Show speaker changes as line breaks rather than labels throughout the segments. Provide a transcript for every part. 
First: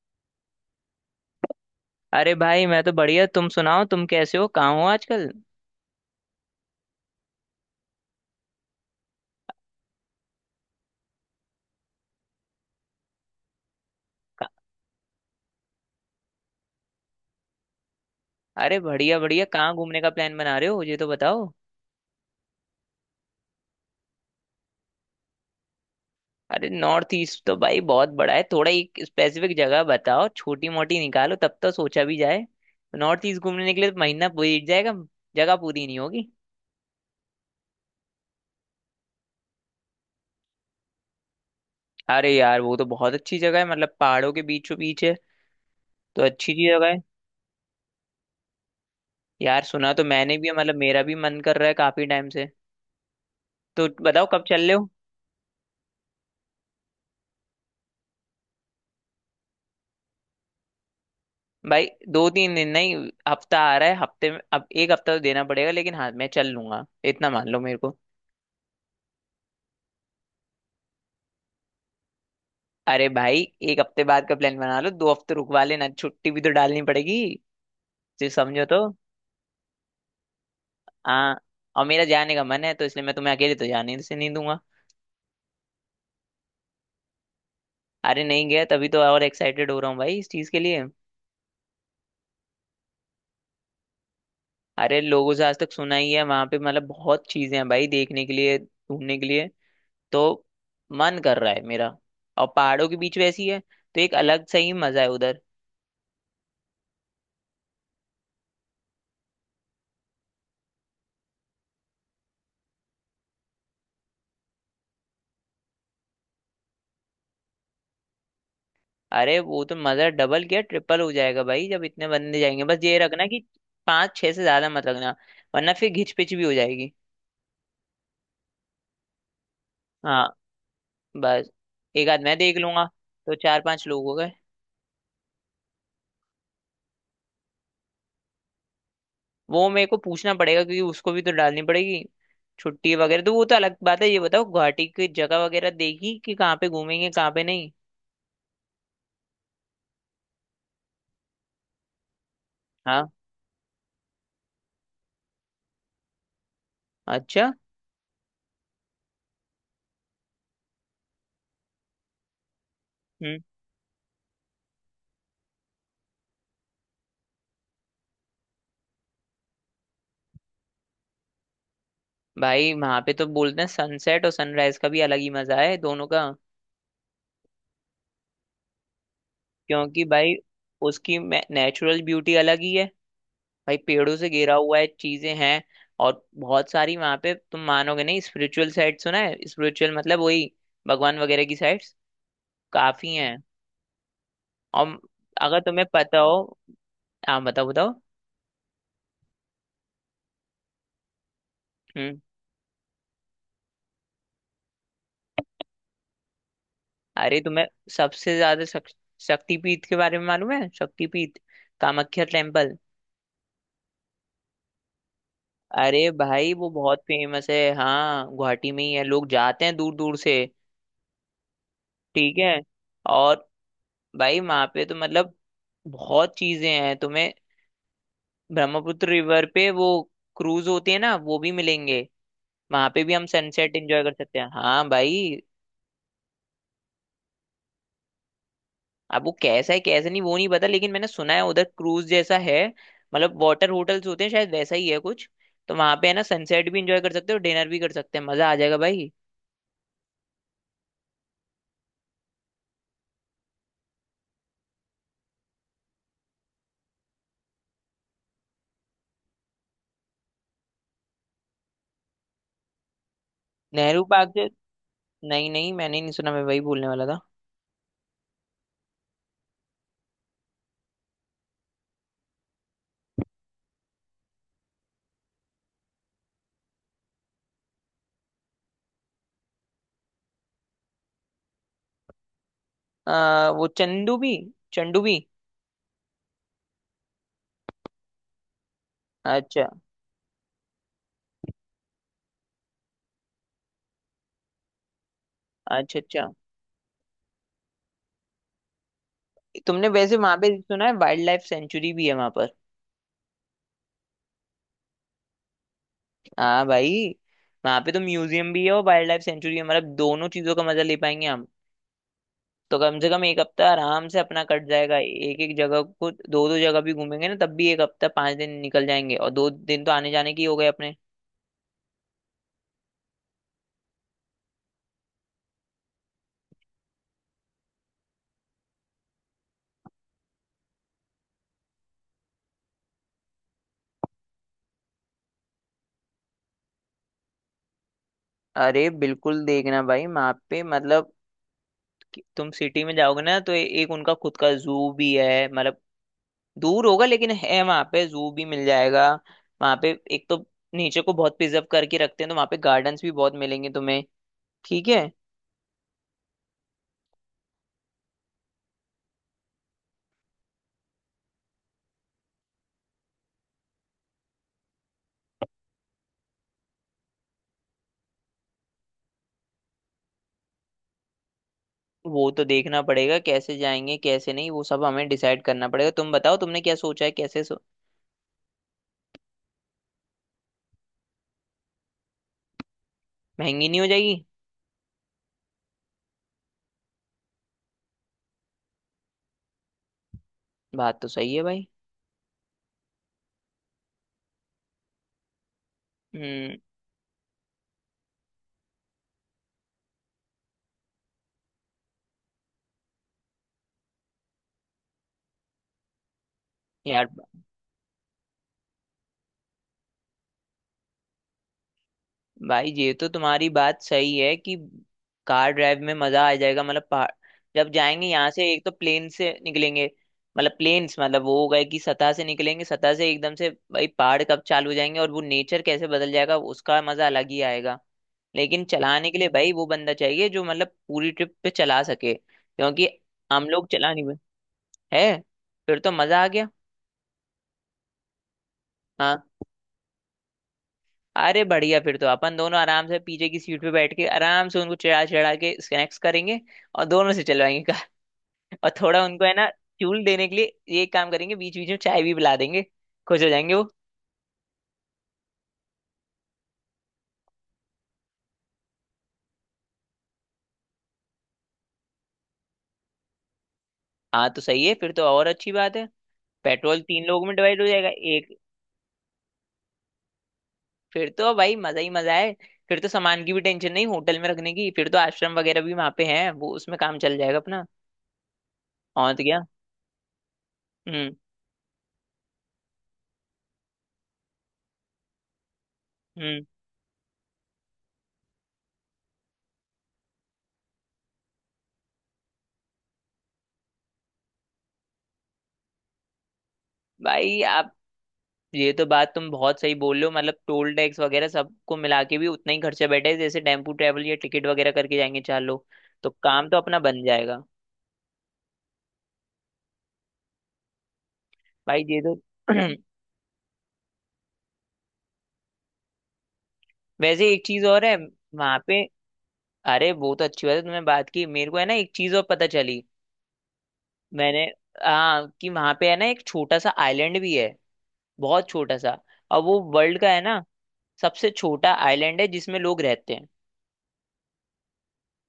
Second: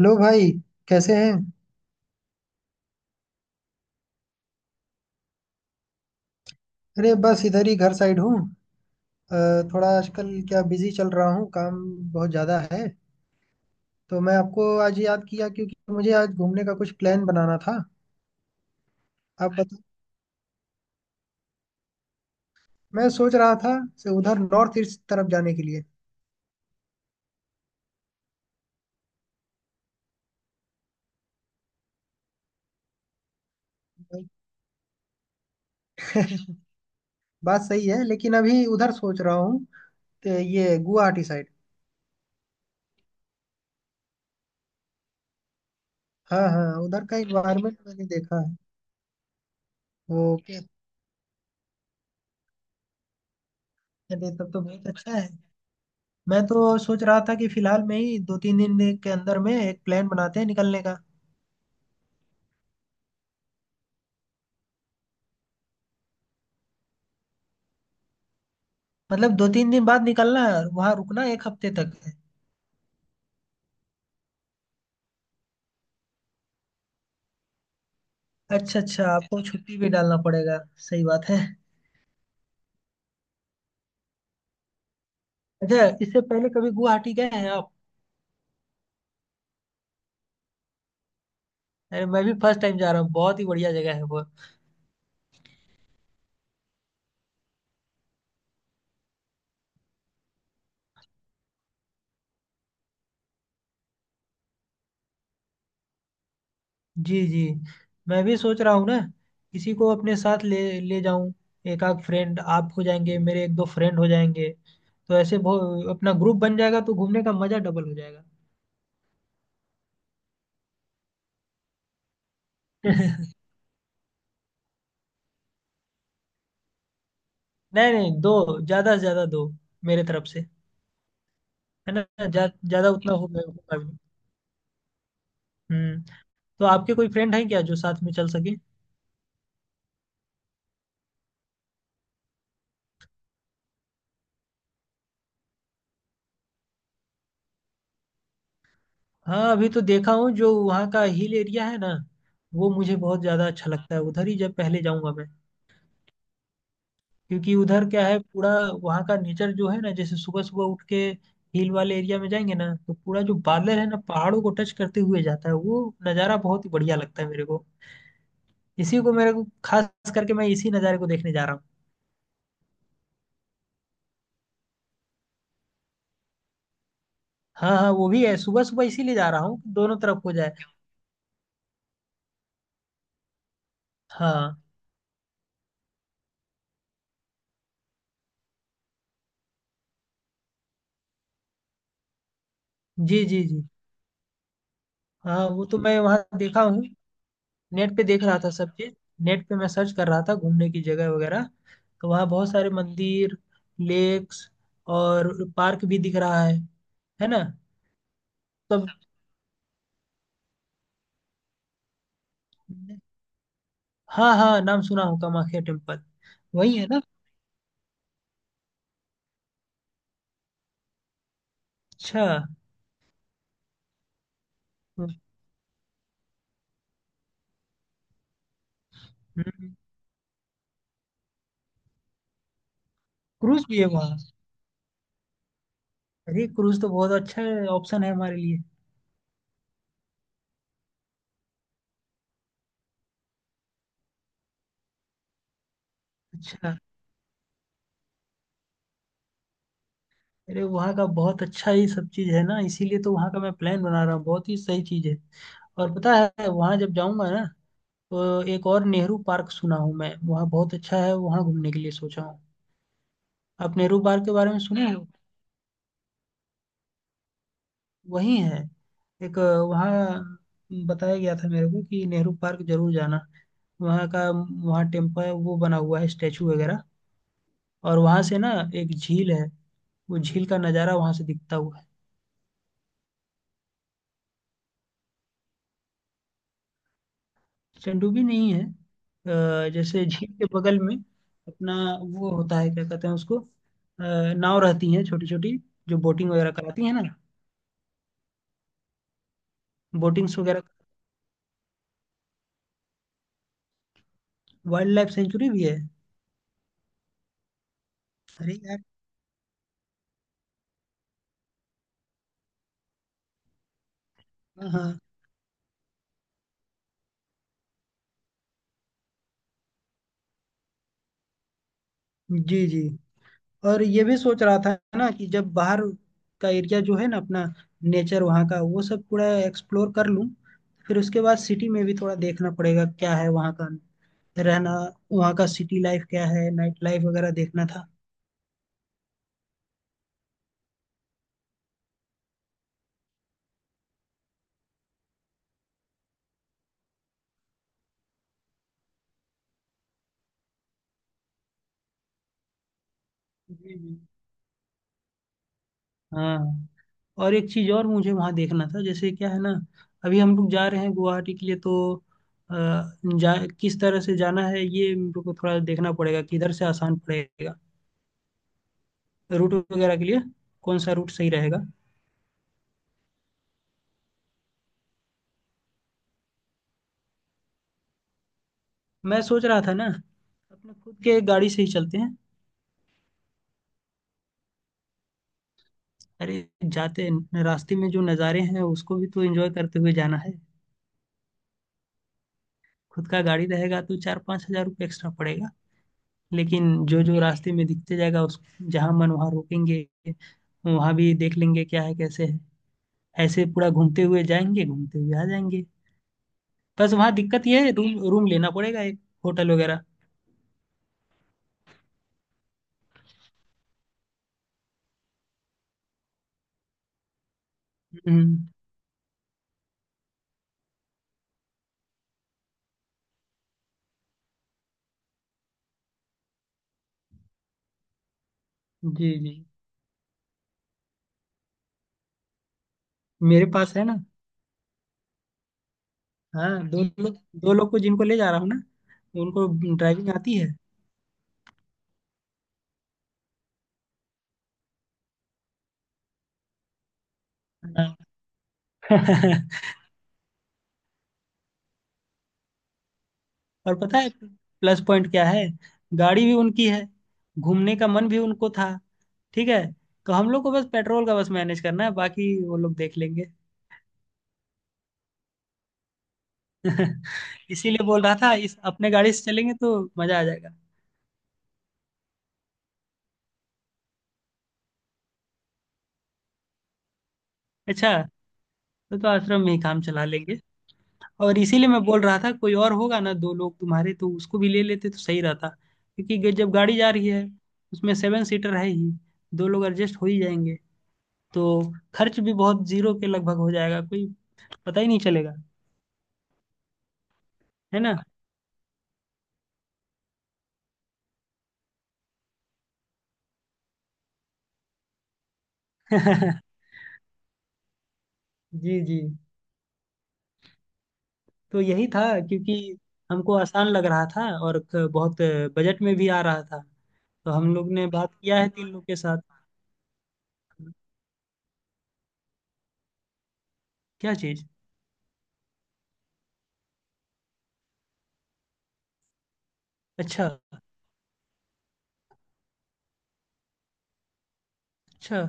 Hello भाई। कैसे हैं?
अरे भाई मैं तो बढ़िया। तुम सुनाओ, तुम कैसे हो? कहाँ हो आजकल?
अरे बस इधर ही घर साइड हूँ। अ, थोड़ा आजकल क्या बिजी चल रहा हूँ, काम बहुत ज़्यादा है। तो मैं आपको आज याद किया क्योंकि मुझे आज घूमने का कुछ प्लान बनाना था।
अरे बढ़िया बढ़िया,
आप
कहाँ
बता।
घूमने का प्लान बना रहे हो, ये तो बताओ।
मैं सोच रहा था से उधर नॉर्थ ईस्ट तरफ जाने के लिए।
अरे नॉर्थ ईस्ट तो भाई बहुत बड़ा है, थोड़ा एक स्पेसिफिक जगह बताओ, छोटी मोटी निकालो, तब तो सोचा भी जाए। नॉर्थ ईस्ट घूमने के लिए तो महीना बीत जाएगा, जगह पूरी नहीं होगी।
बात सही है, लेकिन अभी उधर सोच रहा हूँ, तो ये गुवाहाटी साइड।
अरे यार वो तो बहुत अच्छी जगह है, मतलब पहाड़ों के बीचों बीच है, तो
हाँ
अच्छी
हाँ,
सी जगह है।
उधर का इन्वायरमेंट मैंने देखा है।
यार सुना तो
वो
मैंने भी है,
क्या?
मतलब मेरा भी मन कर रहा है काफी टाइम से। तो बताओ
अरे
कब
तब तो
चल रहे
बहुत
हो?
अच्छा है। मैं तो सोच रहा था कि फिलहाल में ही 2-3 दिन के अंदर में एक प्लान बनाते हैं निकलने का।
भाई 2-3 दिन नहीं, हफ्ता आ रहा है, हफ्ते में अब 1 हफ्ता तो देना पड़ेगा, लेकिन हाँ मैं चल लूंगा, इतना मान लो मेरे को।
मतलब 2-3 दिन बाद निकलना है और वहां रुकना एक हफ्ते तक है।
अरे भाई 1 हफ्ते बाद का प्लान बना लो, 2 हफ्ते रुकवा लेना, छुट्टी भी तो डालनी पड़ेगी जो, समझो
अच्छा
तो।
अच्छा, आपको छुट्टी भी डालना पड़ेगा। सही बात
हाँ।
है।
और मेरा जाने का मन है, तो इसलिए मैं तुम्हें अकेले तो जाने से नहीं दूंगा।
अच्छा, इससे पहले कभी गुवाहाटी गए हैं आप?
अरे नहीं गया तभी तो और एक्साइटेड हो रहा हूँ भाई इस चीज के लिए।
अरे मैं भी फर्स्ट टाइम जा रहा हूँ, बहुत ही बढ़िया जगह है वो।
अरे लोगों से आज तक सुना ही है वहां पे, मतलब बहुत चीजें हैं भाई देखने के लिए, घूमने के लिए, तो मन कर रहा है मेरा। और पहाड़ों के बीच वैसी है, तो एक अलग सही मजा है उधर।
जी जी। मैं भी सोच रहा हूँ ना, किसी को अपने साथ ले ले जाऊं। एक आध फ्रेंड आप हो जाएंगे, मेरे एक दो फ्रेंड हो जाएंगे। तो ऐसे अपना ग्रुप बन जाएगा, तो घूमने का मजा डबल हो जाएगा।
अरे वो तो मजा डबल क्या ट्रिपल हो जाएगा भाई, जब इतने बंदे जाएंगे। बस ये रखना कि पाँच छह से ज्यादा मत रखना, वरना फिर घिच पिच भी हो जाएगी।
नहीं नहीं, दो। ज्यादा से ज्यादा दो मेरे तरफ
हाँ,
से।
बस।
है ना,
एक आध मैं देख लूंगा,
ज्यादा उतना
तो
होगा,
चार
होगा भी
पांच
नहीं।
लोग हो गए।
हम्म। तो आपके कोई फ्रेंड हैं क्या जो साथ में चल सके?
वो मेरे को पूछना पड़ेगा, क्योंकि उसको भी तो डालनी पड़ेगी छुट्टी वगैरह, तो वो तो अलग बात है। ये बताओ गुवाहाटी की जगह वगैरह देखी कि कहाँ पे घूमेंगे कहाँ पे नहीं?
हाँ अभी तो देखा हूँ जो वहाँ का हिल एरिया है ना। वो मुझे
हाँ।
बहुत ज़्यादा अच्छा लगता है, उधर ही जब पहले जाऊँगा मैं।
अच्छा।
क्योंकि उधर क्या है पूरा। वहाँ का नेचर जो है ना, जैसे सुबह सुबह उठ के हिल वाले एरिया में जाएंगे ना, तो पूरा जो
हम्म।
बादल है ना पहाड़ों को टच करते हुए जाता है, वो नज़ारा बहुत ही बढ़िया लगता है मेरे को। इसी को मेरे को खास करके मैं इसी नज़ारे को देखने जा रहा हूँ।
भाई वहां पे तो बोलते हैं सनसेट और सनराइज का भी अलग ही मजा है, दोनों का।
हाँ हाँ, वो भी है। सुबह सुबह इसीलिए जा रहा हूँ कि दोनों
क्योंकि
तरफ हो
भाई
जाए।
उसकी नेचुरल ब्यूटी अलग ही है, भाई पेड़ों से घिरा
हाँ।
हुआ है, चीजें हैं और बहुत सारी वहां पे। तुम मानोगे नहीं, स्पिरिचुअल साइट सुना है, स्पिरिचुअल मतलब वही, भगवान वगैरह की साइट्स काफी
जी
हैं।
जी जी।
और
हाँ
अगर
वो तो
तुम्हें
मैं
पता
वहाँ
हो।
देखा हूँ।
हाँ बताओ बताओ।
नेट पे देख रहा था सब चीज। नेट पे मैं सर्च कर रहा था घूमने की जगह वगैरह। तो
हम्म।
वहाँ बहुत सारे मंदिर, लेक्स और पार्क भी दिख रहा है। है ना?
अरे तुम्हें सबसे ज्यादा
तब।
शक्तिपीठ के बारे में मालूम है? शक्तिपीठ, कामाख्या टेम्पल।
हाँ हाँ, नाम सुना हूँ कामाख्या टेम्पल।
अरे भाई वो
वही है
बहुत
ना?
फेमस है, हाँ, गुवाहाटी में ही है, लोग जाते हैं दूर दूर से।
अच्छा।
ठीक है। और भाई वहां पे तो
हम्म,
मतलब बहुत चीजें हैं तुम्हें। ब्रह्मपुत्र रिवर पे वो क्रूज होती है ना, वो भी मिलेंगे, वहां पे भी हम
क्रूज
सनसेट
भी है
एंजॉय कर
वहाँ?
सकते हैं, हाँ भाई।
अरे क्रूज तो बहुत अच्छा ऑप्शन है हमारे लिए।
अब वो कैसा है कैसा नहीं वो नहीं पता, लेकिन मैंने सुना है उधर क्रूज जैसा है, मतलब वाटर होटल्स होते हैं, शायद वैसा ही है कुछ। तो वहां पे है ना सनसेट
अच्छा।
भी एंजॉय कर सकते हो, डिनर भी कर सकते हैं, मजा आ जाएगा भाई।
अरे वहाँ का बहुत अच्छा ही सब चीज़ है ना, इसीलिए तो वहाँ का मैं प्लान बना रहा हूँ, बहुत ही सही चीज़ है। और पता है, वहाँ जब जाऊँगा ना, तो एक और नेहरू पार्क सुना हूँ मैं, वहाँ बहुत अच्छा है, वहाँ घूमने के लिए सोचा हूँ। आप नेहरू
नेहरू
पार्क के
पार्क से,
बारे में सुने हो?
नहीं नहीं मैंने नहीं सुना, मैं वही बोलने वाला था।
वही है। एक अ, वहाँ बताया गया था मेरे को कि नेहरू पार्क जरूर जाना। वहाँ का, वहाँ टेम्पल वो बना हुआ है, स्टेचू वगैरह। और वहाँ से ना एक झील है। वो झील का नज़ारा वहाँ से दिखता हुआ है।
वो चंदू भी।
चंडूबी नहीं है,
अच्छा
जैसे झील के बगल में अपना वो होता है, क्या कहते हैं उसको, नाव रहती हैं छोटी छोटी।
अच्छा।
जो
अच्छा,
बोटिंग वगैरह कराती है ना?
तुमने वैसे वहां
बोटिंग्स
पे
वगैरह।
सुना है वाइल्ड लाइफ सेंचुरी भी है वहां पर?
वाइल्ड लाइफ सेंचुरी भी है?
हाँ भाई, वहां पे तो म्यूजियम
अरे
भी है
यार।
और वाइल्ड लाइफ सेंचुरी है, मतलब दोनों चीजों का मजा ले पाएंगे हम। तो कम से कम 1 हफ्ता आराम से अपना कट
हाँ
जाएगा,
हाँ।
एक एक जगह को दो दो जगह भी घूमेंगे ना तब भी, 1 हफ्ता 5 दिन निकल जाएंगे और 2 दिन तो आने जाने के ही हो गए अपने।
जी जी। और ये भी सोच रहा था ना कि जब बाहर का एरिया जो है ना अपना नेचर वहाँ का, वो सब पूरा एक्सप्लोर कर लूँ। फिर उसके बाद सिटी में भी थोड़ा देखना पड़ेगा क्या है वहाँ का रहना, वहाँ का सिटी लाइफ क्या है, नाइट लाइफ वगैरह देखना था।
अरे बिल्कुल देखना भाई, वहां पे मतलब कि तुम सिटी में जाओगे ना तो एक उनका खुद का जू भी है, मतलब दूर होगा लेकिन है, वहां पे जू भी मिल जाएगा। वहां पे एक तो नेचर को बहुत प्रिजर्व करके रखते हैं, तो वहां पे गार्डन्स भी बहुत मिलेंगे
जी जी।
तुम्हें। ठीक है।
हाँ। और एक चीज़ और मुझे वहाँ देखना था, जैसे क्या है ना, अभी हम लोग जा रहे हैं गुवाहाटी के लिए, तो अ, जा किस तरह से जाना है, ये मेरे को थोड़ा देखना पड़ेगा, किधर से आसान पड़ेगा। रूट वगैरह के लिए, कौन सा रूट सही रहेगा?
वो तो देखना पड़ेगा कैसे जाएंगे कैसे नहीं, वो सब हमें डिसाइड करना पड़ेगा। तुम बताओ तुमने क्या सोचा है कैसे?
मैं सोच रहा था ना, अपने खुद के गाड़ी से ही चलते हैं।
महंगी नहीं हो जाएगी?
अरे जाते रास्ते में जो नज़ारे हैं उसको भी तो एंजॉय करते हुए जाना है।
बात तो सही है भाई।
खुद का गाड़ी रहेगा तो 4-5 हजार रुपये एक्स्ट्रा पड़ेगा।
हम्म।
लेकिन जो जो रास्ते में दिखते जाएगा उस जहाँ मन वहाँ रोकेंगे, वहाँ भी देख लेंगे क्या है कैसे है, ऐसे पूरा घूमते हुए जाएंगे, घूमते हुए आ जाएंगे। बस
यार
वहाँ दिक्कत ये है रूम रूम लेना पड़ेगा एक, होटल वगैरह।
भाई ये तो तुम्हारी बात सही है कि कार ड्राइव में मजा आ जाएगा, मतलब पहाड़। जब जाएंगे यहाँ से
हम्म,
एक तो प्लेन से निकलेंगे, मतलब प्लेन्स, मतलब वो हो गए कि सतह से निकलेंगे, सतह से एकदम से भाई पहाड़ कब चालू हो जाएंगे और वो नेचर कैसे बदल जाएगा उसका मजा अलग ही आएगा। लेकिन
जी
चलाने के लिए
जी।
भाई वो बंदा चाहिए जो, मतलब पूरी ट्रिप पे चला सके, क्योंकि
मेरे
हम लोग
पास है
चला
ना?
नहीं है। फिर तो मजा आ गया।
हाँ, दो लोग, दो लोग को जिनको ले जा रहा हूँ ना,
हाँ,
तो उनको ड्राइविंग आती है।
अरे बढ़िया, फिर तो अपन दोनों आराम से पीछे की सीट पे बैठ के आराम से उनको चढ़ा चढ़ा के स्नैक्स करेंगे, और दोनों से चलवाएंगे कार।
हाँ।
और थोड़ा उनको है ना, फ्यूल देने के लिए ये काम करेंगे, बीच बीच में चाय भी पिला देंगे, खुश हो जाएंगे वो।
और पता है प्लस पॉइंट क्या है? गाड़ी भी उनकी है, घूमने का मन भी उनको था। ठीक है, तो हम लोग को बस पेट्रोल का बस मैनेज करना है, बाकी वो लोग देख लेंगे।
हाँ तो सही है, फिर तो और अच्छी बात है, पेट्रोल तीन लोगों में डिवाइड हो
इसीलिए
जाएगा।
बोल रहा था
एक,
इस अपने गाड़ी से चलेंगे तो मजा आ जाएगा।
फिर तो भाई मजा ही मजा है। फिर तो सामान की भी टेंशन नहीं होटल में रखने की, फिर तो आश्रम वगैरह भी वहां पे है, वो उसमें काम चल जाएगा अपना।
अच्छा। तो
और तो क्या।
आश्रम में ही काम चला लेंगे।
हम्म।
और इसीलिए मैं बोल रहा था कोई और होगा ना दो लोग तुम्हारे, तो उसको भी ले लेते तो सही रहता, क्योंकि
हम्म।
जब गाड़ी जा रही है, उसमें 7 सीटर है ही, दो लोग एडजस्ट हो ही जाएंगे, तो खर्च भी बहुत जीरो के लगभग हो जाएगा, कोई पता ही नहीं चलेगा।
भाई आप
है ना?
ये तो बात तुम बहुत सही बोल रहे हो, मतलब टोल टैक्स वगैरह सबको मिला के भी उतना ही खर्चा बैठे जैसे टेम्पू ट्रैवल या टिकट वगैरह करके जाएंगे चार लोग, तो काम तो अपना बन जाएगा।
जी जी। तो
भाई
यही
ये
था,
तो
क्योंकि हमको आसान लग रहा था और बहुत बजट में भी आ रहा था।
वैसे
तो
एक
हम
चीज
लोग
और
ने
है
बात किया है
वहां
तीन
पे।
लोग के साथ।
अरे वो तो अच्छी बात है तुमने बात की। मेरे को है ना एक चीज और पता चली
क्या
मैंने।
चीज?
हाँ, कि वहां पे है ना एक छोटा सा आइलैंड भी है, बहुत छोटा सा, और वो वर्ल्ड का है
अच्छा
ना सबसे छोटा आइलैंड है जिसमें लोग रहते हैं।
अच्छा।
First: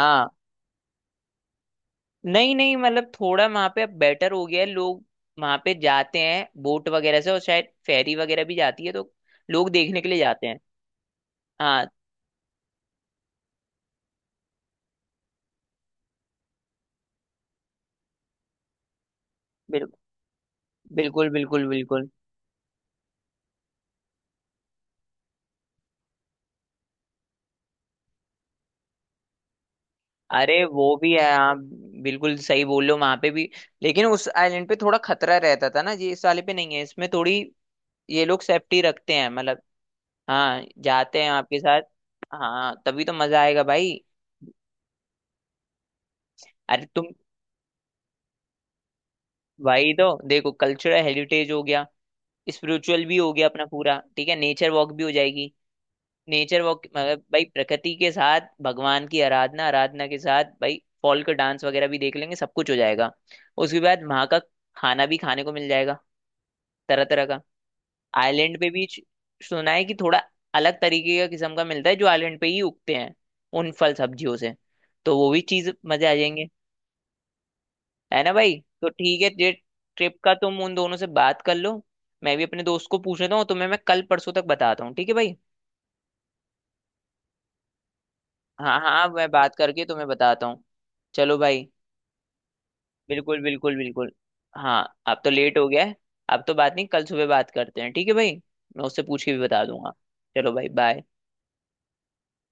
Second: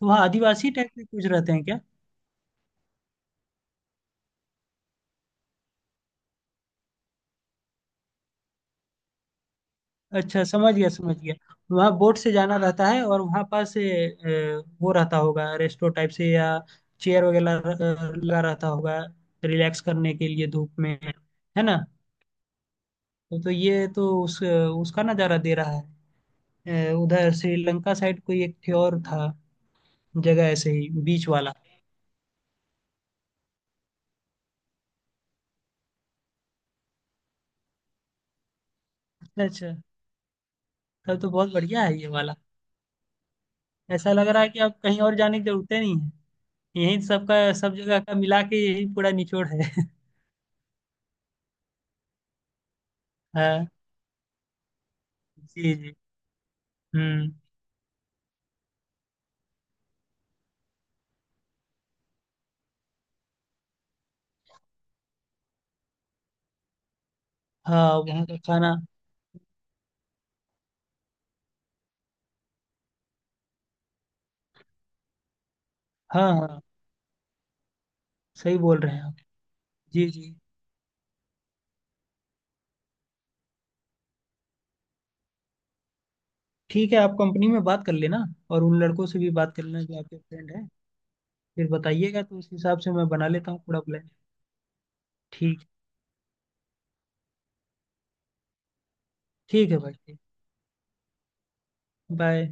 तो वहाँ आदिवासी टाइप के कुछ रहते हैं?
नहीं नहीं, मतलब थोड़ा वहां पे अब बेटर हो गया है, लोग वहां पे जाते हैं बोट वगैरह से, और शायद फेरी वगैरह भी जाती है, तो लोग देखने के लिए
अच्छा
जाते हैं।
समझ गया समझ गया।
हाँ।
वहाँ बोट से जाना रहता है, और वहाँ पास ए, वो रहता होगा रेस्टो टाइप से, या चेयर वगैरह लगा रहता होगा रिलैक्स
बिल,
करने के लिए धूप में।
बिल्कुल
है
बिल्कुल
ना?
बिल्कुल।
तो ये तो उस उसका नज़ारा दे रहा है। उधर श्रीलंका साइड कोई एक थी और था जगह,
अरे
ऐसे
वो
ही
भी
बीच
है
वाला।
हाँ, बिल्कुल सही बोल रहे हो, वहां पे भी। लेकिन उस आइलैंड पे थोड़ा खतरा रहता था ना, ये इस वाले पे नहीं है, इसमें थोड़ी ये लोग सेफ्टी रखते हैं,
अच्छा
मतलब।
अच्छा।
हाँ
तब
जाते हैं
तो बहुत
आपके साथ।
बढ़िया है ये वाला।
हाँ तभी तो मजा आएगा भाई।
ऐसा लग रहा है कि अब कहीं और जाने की जरूरत ही नहीं है,
अरे
यहीं
तुम।
सबका सब जगह का मिला के यही पूरा निचोड़ है।
भाई तो देखो कल्चरल हेरिटेज हो गया, स्पिरिचुअल भी हो गया अपना
हाँ।
पूरा, ठीक है, नेचर वॉक भी हो जाएगी।
जी जी।
नेचर वॉक मतलब
हम्म।
भाई प्रकृति के साथ भगवान की आराधना, आराधना के साथ भाई फॉल्क डांस वगैरह भी देख लेंगे, सब कुछ हो जाएगा। उसके बाद वहां का खाना भी खाने को मिल जाएगा तरह तरह का।
हाँ वहाँ का
आइलैंड पे
खाना।
भी सुना है कि थोड़ा अलग तरीके का किस्म का मिलता है, जो आइलैंड पे ही उगते हैं उन फल सब्जियों से, तो वो भी चीज मजे आ
हाँ
जाएंगे,
हाँ
है ना भाई?
सही बोल
तो
रहे हैं आप।
ठीक है ये
जी
ट्रिप
जी।
का तुम उन दोनों से बात कर लो, मैं भी अपने दोस्त को पूछ लेता हूँ, तुम्हें मैं कल परसों तक बताता हूँ, ठीक है भाई?
ठीक है, आप कंपनी में बात कर लेना, और उन
हाँ हाँ
लड़कों
हाँ,
से भी
मैं बात
बात कर लेना
करके
जो
तुम्हें
आपके
बताता
फ्रेंड
हूँ।
हैं।
चलो भाई।
फिर बताइएगा, तो उस हिसाब से मैं बना
बिल्कुल
लेता हूँ
बिल्कुल
पूरा प्लान।
बिल्कुल। हाँ अब तो लेट
ठीक।
हो गया है, अब तो बात नहीं, कल सुबह बात करते हैं, ठीक है भाई? मैं उससे पूछ के भी बता
ठीक है
दूंगा।
भाई।
चलो भाई, बाय।
बाय।